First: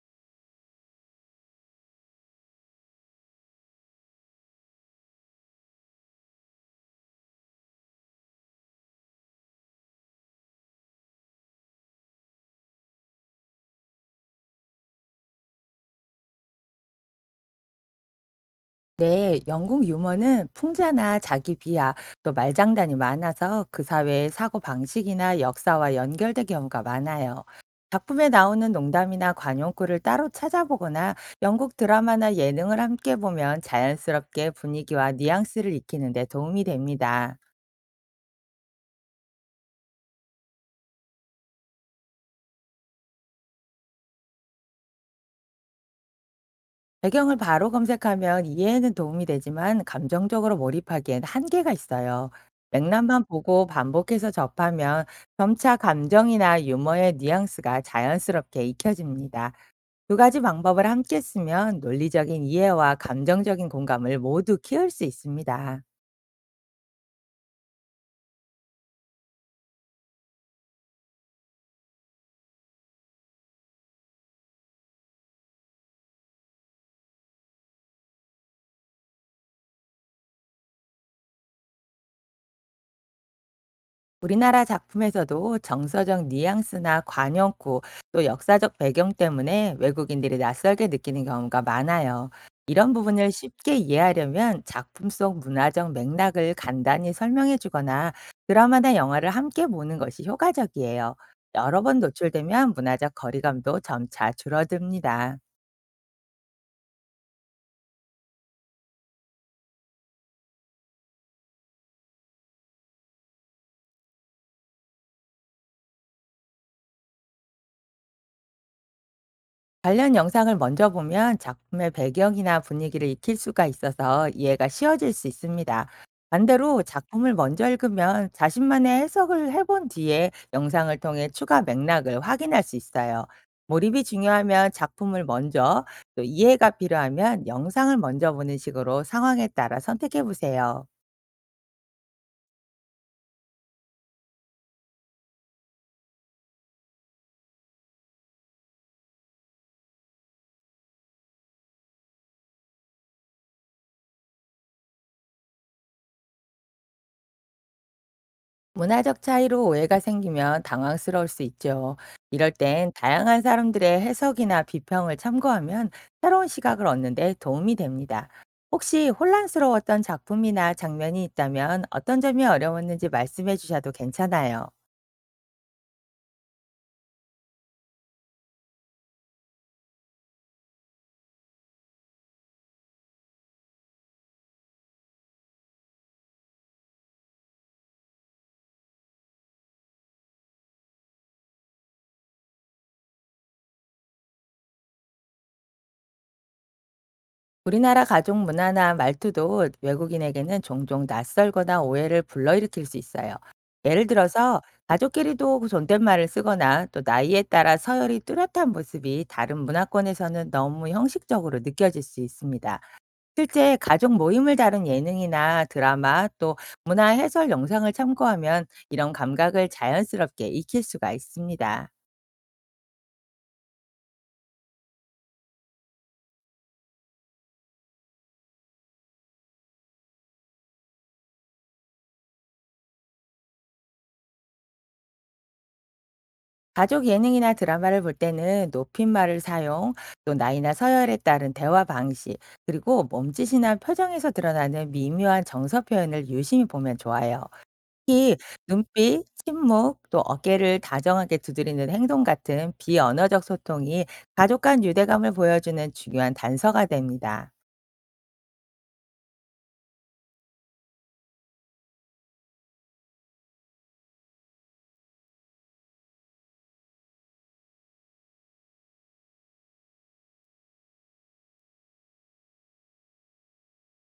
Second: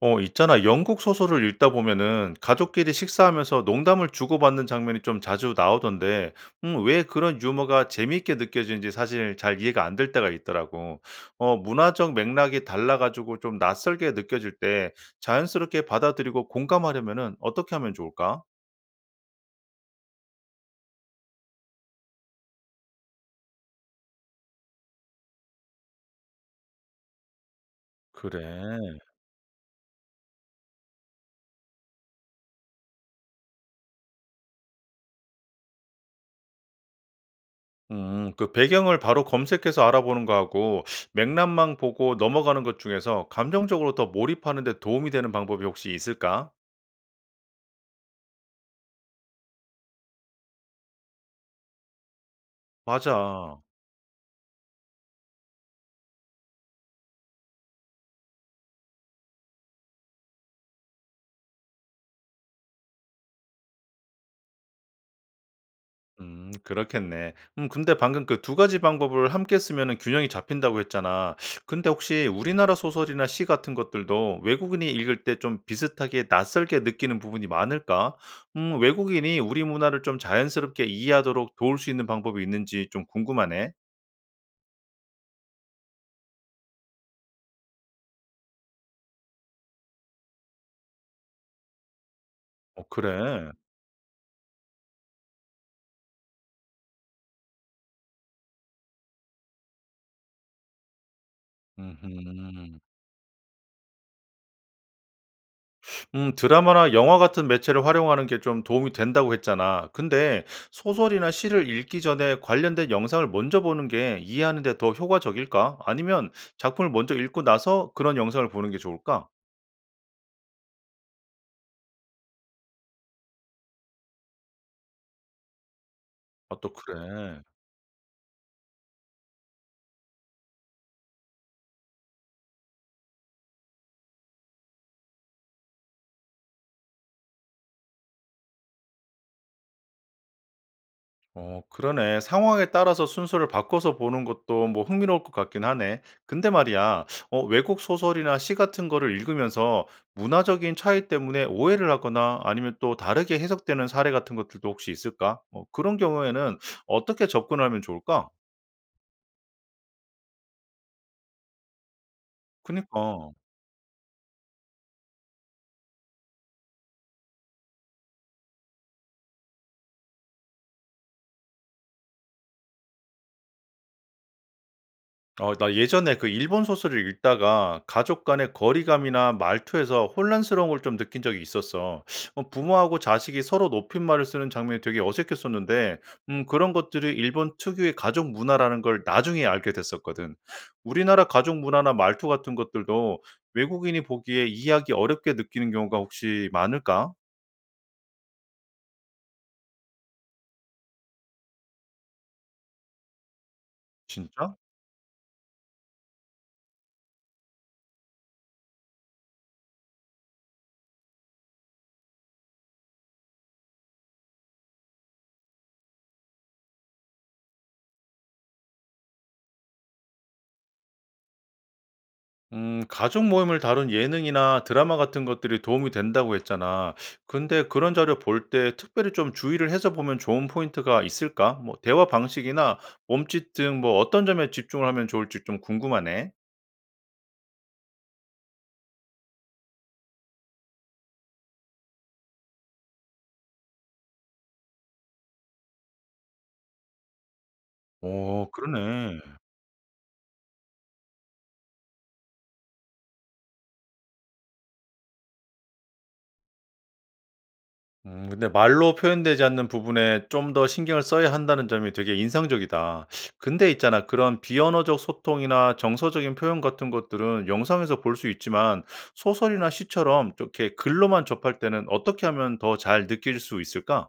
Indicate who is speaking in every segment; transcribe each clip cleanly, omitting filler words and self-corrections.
Speaker 1: 있잖아. 영국 소설을 읽다 보면은 가족끼리 식사하면서 농담을 주고받는 장면이 좀 자주 나오던데, 왜 그런 유머가 재미있게 느껴지는지 사실 잘 이해가 안 될 때가 있더라고. 문화적 맥락이 달라가지고 좀 낯설게 느껴질 때 자연스럽게 받아들이고 공감하려면은 어떻게 하면 좋을까?
Speaker 2: 네, 영국 유머는 풍자나 자기 비하, 또 말장난이 많아서 그 사회의 사고 방식이나 역사와 연결된 경우가 많아요. 작품에
Speaker 1: 그래.
Speaker 2: 나오는 농담이나 관용구를 따로 찾아보거나 영국 드라마나 예능을 함께 보면 자연스럽게 분위기와 뉘앙스를 익히는 데 도움이 됩니다.
Speaker 1: 그 배경을 바로 검색해서 알아보는 거하고 맥락만 보고 넘어가는 것 중에서 감정적으로 더 몰입하는 데 도움이 되는 방법이 혹시 있을까?
Speaker 2: 배경을 바로 검색하면 이해에는 도움이 되지만 감정적으로 몰입하기엔 한계가 있어요. 맥락만
Speaker 1: 맞아.
Speaker 2: 보고 반복해서 접하면 점차 감정이나 유머의 뉘앙스가 자연스럽게 익혀집니다. 두 가지 방법을 함께 쓰면 논리적인 이해와 감정적인 공감을 모두 키울 수 있습니다.
Speaker 1: 그렇겠네. 근데 방금 그 두 가지 방법을 함께 쓰면은 균형이 잡힌다고 했잖아. 근데 혹시 우리나라 소설이나 시 같은 것들도 외국인이 읽을 때 좀 비슷하게 낯설게 느끼는 부분이 많을까? 외국인이 우리 문화를 좀 자연스럽게 이해하도록 도울 수 있는 방법이 있는지 좀 궁금하네.
Speaker 2: 우리나라 작품에서도 정서적 뉘앙스나 관용구, 또 역사적 배경 때문에 외국인들이 낯설게 느끼는 경우가 많아요.
Speaker 1: 어
Speaker 2: 이런 부분을
Speaker 1: 그래.
Speaker 2: 쉽게 이해하려면 작품 속 문화적 맥락을 간단히 설명해 주거나 드라마나 영화를 함께 보는 것이 효과적이에요. 여러 번 노출되면
Speaker 1: 음
Speaker 2: 문화적 거리감도 점차 줄어듭니다.
Speaker 1: 드라마나 영화 같은 매체를 활용하는 게 좀 도움이 된다고 했잖아. 근데 소설이나 시를 읽기 전에 관련된 영상을 먼저 보는 게 이해하는 데 더 효과적일까? 아니면 작품을 먼저 읽고 나서 그런 영상을 보는 게 좋을까?
Speaker 2: 관련 영상을 먼저 보면 작품의 배경이나 분위기를 익힐 수가 있어서 이해가 쉬워질 수 있습니다.
Speaker 1: 아, 또
Speaker 2: 반대로 작품을
Speaker 1: 그래.
Speaker 2: 먼저 읽으면 자신만의 해석을 해본 뒤에 영상을 통해 추가 맥락을 확인할 수 있어요. 몰입이 중요하면 작품을 먼저, 또 이해가 필요하면 영상을 먼저 보는 식으로 상황에 따라 선택해 보세요.
Speaker 1: 그러네. 상황에 따라서 순서를 바꿔서 보는 것도 뭐 흥미로울 것 같긴 하네. 근데 말이야, 외국 소설이나 시 같은 거를 읽으면서 문화적인 차이 때문에 오해를 하거나 아니면 또 다르게 해석되는 사례 같은 것들도 혹시 있을까? 그런 경우에는 어떻게 접근하면 좋을까?
Speaker 2: 문화적 차이로 오해가 생기면 당황스러울 수 있죠. 이럴 땐
Speaker 1: 그니까.
Speaker 2: 다양한 사람들의 해석이나 비평을 참고하면 새로운 시각을 얻는데 도움이 됩니다. 혹시 혼란스러웠던 작품이나 장면이 있다면 어떤 점이 어려웠는지 말씀해 주셔도 괜찮아요.
Speaker 1: 나 예전에 그 일본 소설을 읽다가 가족 간의 거리감이나 말투에서 혼란스러운 걸 좀 느낀 적이 있었어. 부모하고 자식이 서로 높임말을 쓰는 장면이 되게 어색했었는데, 그런 것들이 일본 특유의 가족 문화라는 걸 나중에 알게 됐었거든. 우리나라 가족 문화나 말투 같은 것들도 외국인이 보기에 이해하기 어렵게 느끼는 경우가 혹시 많을까?
Speaker 2: 우리나라 가족 문화나 말투도 외국인에게는 종종 낯설거나 오해를 불러일으킬 수 있어요. 예를
Speaker 1: 진짜?
Speaker 2: 들어서 가족끼리도 존댓말을 쓰거나 또 나이에 따라 서열이 뚜렷한 모습이 다른 문화권에서는 너무 형식적으로 느껴질 수 있습니다. 실제 가족 모임을 다룬 예능이나 드라마 또 문화 해설 영상을 참고하면 이런 감각을 자연스럽게 익힐 수가 있습니다.
Speaker 1: 가족 모임을 다룬 예능이나 드라마 같은 것들이 도움이 된다고 했잖아. 근데 그런 자료 볼 때 특별히 좀 주의를 해서 보면 좋은 포인트가 있을까? 뭐, 대화 방식이나 몸짓 등 뭐 어떤 점에 집중을 하면 좋을지 좀 궁금하네.
Speaker 2: 가족 예능이나 드라마를 볼 때는 높임말을 사용, 또 나이나 서열에 따른 대화 방식, 그리고 몸짓이나 표정에서 드러나는 미묘한 정서 표현을 유심히 보면 좋아요.
Speaker 1: 오, 그러네.
Speaker 2: 눈빛, 침묵, 또 어깨를 다정하게 두드리는 행동 같은 비언어적 소통이 가족 간 유대감을 보여주는 중요한 단서가 됩니다.
Speaker 1: 근데 말로 표현되지 않는 부분에 좀 더 신경을 써야 한다는 점이 되게 인상적이다. 근데 있잖아. 그런 비언어적 소통이나 정서적인 표현 같은 것들은 영상에서 볼 수 있지만 소설이나 시처럼 이렇게 글로만 접할 때는 어떻게 하면 더 잘 느낄 수 있을까?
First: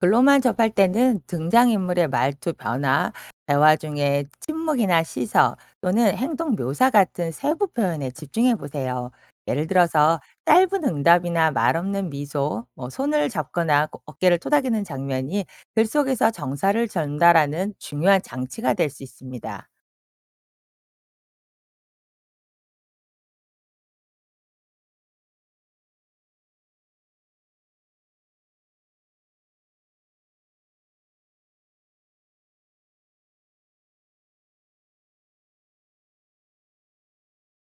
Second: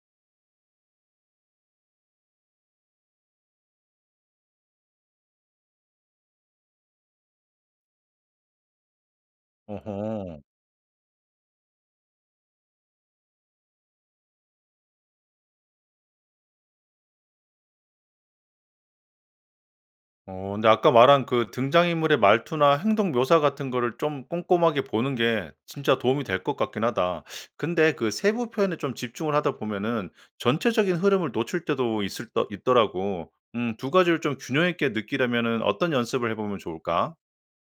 Speaker 2: 글로만 접할 때는 등장인물의 말투 변화, 대화 중에 침묵이나 시서 또는 행동 묘사 같은 세부 표현에 집중해 보세요. 예를 들어서
Speaker 1: 어허.
Speaker 2: 짧은 응답이나 말 없는 미소, 뭐 손을 잡거나 어깨를 토닥이는 장면이 글 속에서 정사를 전달하는 중요한 장치가 될 수 있습니다.
Speaker 1: 근데 아까 말한 그 등장인물의 말투나 행동 묘사 같은 거를 좀 꼼꼼하게 보는 게 진짜 도움이 될 것 같긴 하다. 근데 그 세부 표현에 좀 집중을 하다 보면은 전체적인 흐름을 놓칠 때도 있을 더 있더라고. 두 가지를 좀 균형 있게 느끼려면은 어떤 연습을 해 보면 좋을까?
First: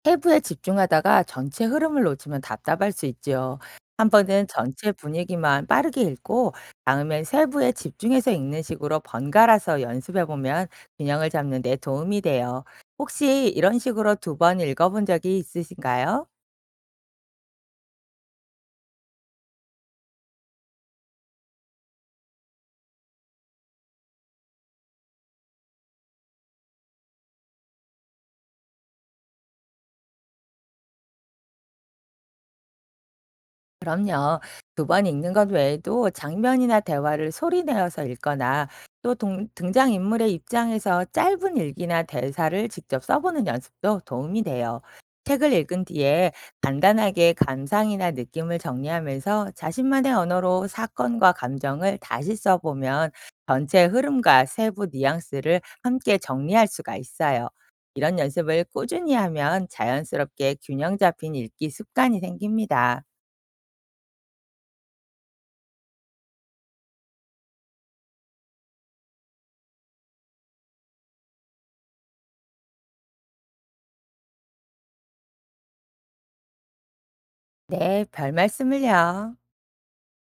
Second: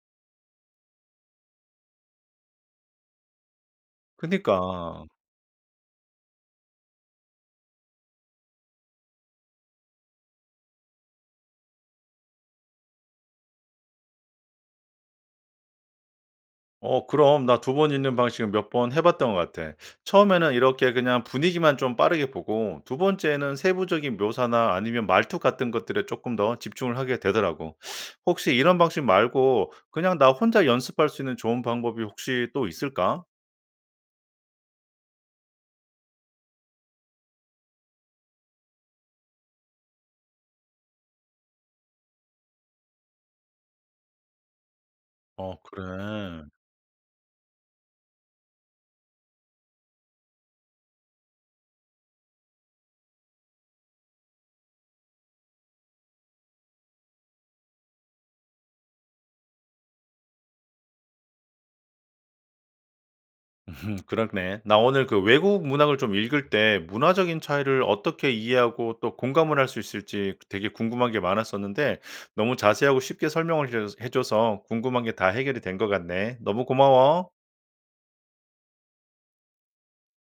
Speaker 2: 세부에 집중하다가 전체 흐름을 놓치면 답답할 수 있죠. 한 번은
Speaker 1: 그니까.
Speaker 2: 전체 분위기만 빠르게 읽고 다음엔 세부에 집중해서 읽는 식으로 번갈아서 연습해 보면 균형을 잡는 데 도움이 돼요. 혹시 이런 식으로 두 번 읽어본 적이 있으신가요?
Speaker 1: 그럼 나 두 번 있는 방식은 몇 번 해 봤던 것 같아. 처음에는 이렇게 그냥 분위기만 좀 빠르게 보고 두 번째는 세부적인 묘사나 아니면 말투 같은 것들에 조금 더 집중을 하게 되더라고. 혹시 이런 방식 말고 그냥 나 혼자 연습할 수 있는 좋은 방법이 혹시 또 있을까?
Speaker 2: 그럼요. 두 번 읽는 것 외에도 장면이나 대화를 소리 내어서 읽거나 또 동 등장인물의 입장에서 짧은 일기나 대사를 직접 써보는 연습도 도움이 돼요. 책을
Speaker 1: 어
Speaker 2: 읽은 뒤에
Speaker 1: 그래.
Speaker 2: 간단하게 감상이나 느낌을 정리하면서 자신만의 언어로 사건과 감정을 다시 써보면 전체 흐름과 세부 뉘앙스를 함께 정리할 수가 있어요. 이런 연습을 꾸준히 하면 자연스럽게 균형 잡힌 읽기 습관이 생깁니다.
Speaker 1: 그렇네. 나 오늘 그 외국 문학을 좀 읽을 때 문화적인 차이를 어떻게 이해하고 또 공감을 할 수 있을지 되게 궁금한 게 많았었는데 너무 자세하고 쉽게 설명을 해 줘서 궁금한 게 다 해결이 된 것 같네. 너무 고마워.
Speaker 2: 네, 별 말씀을요.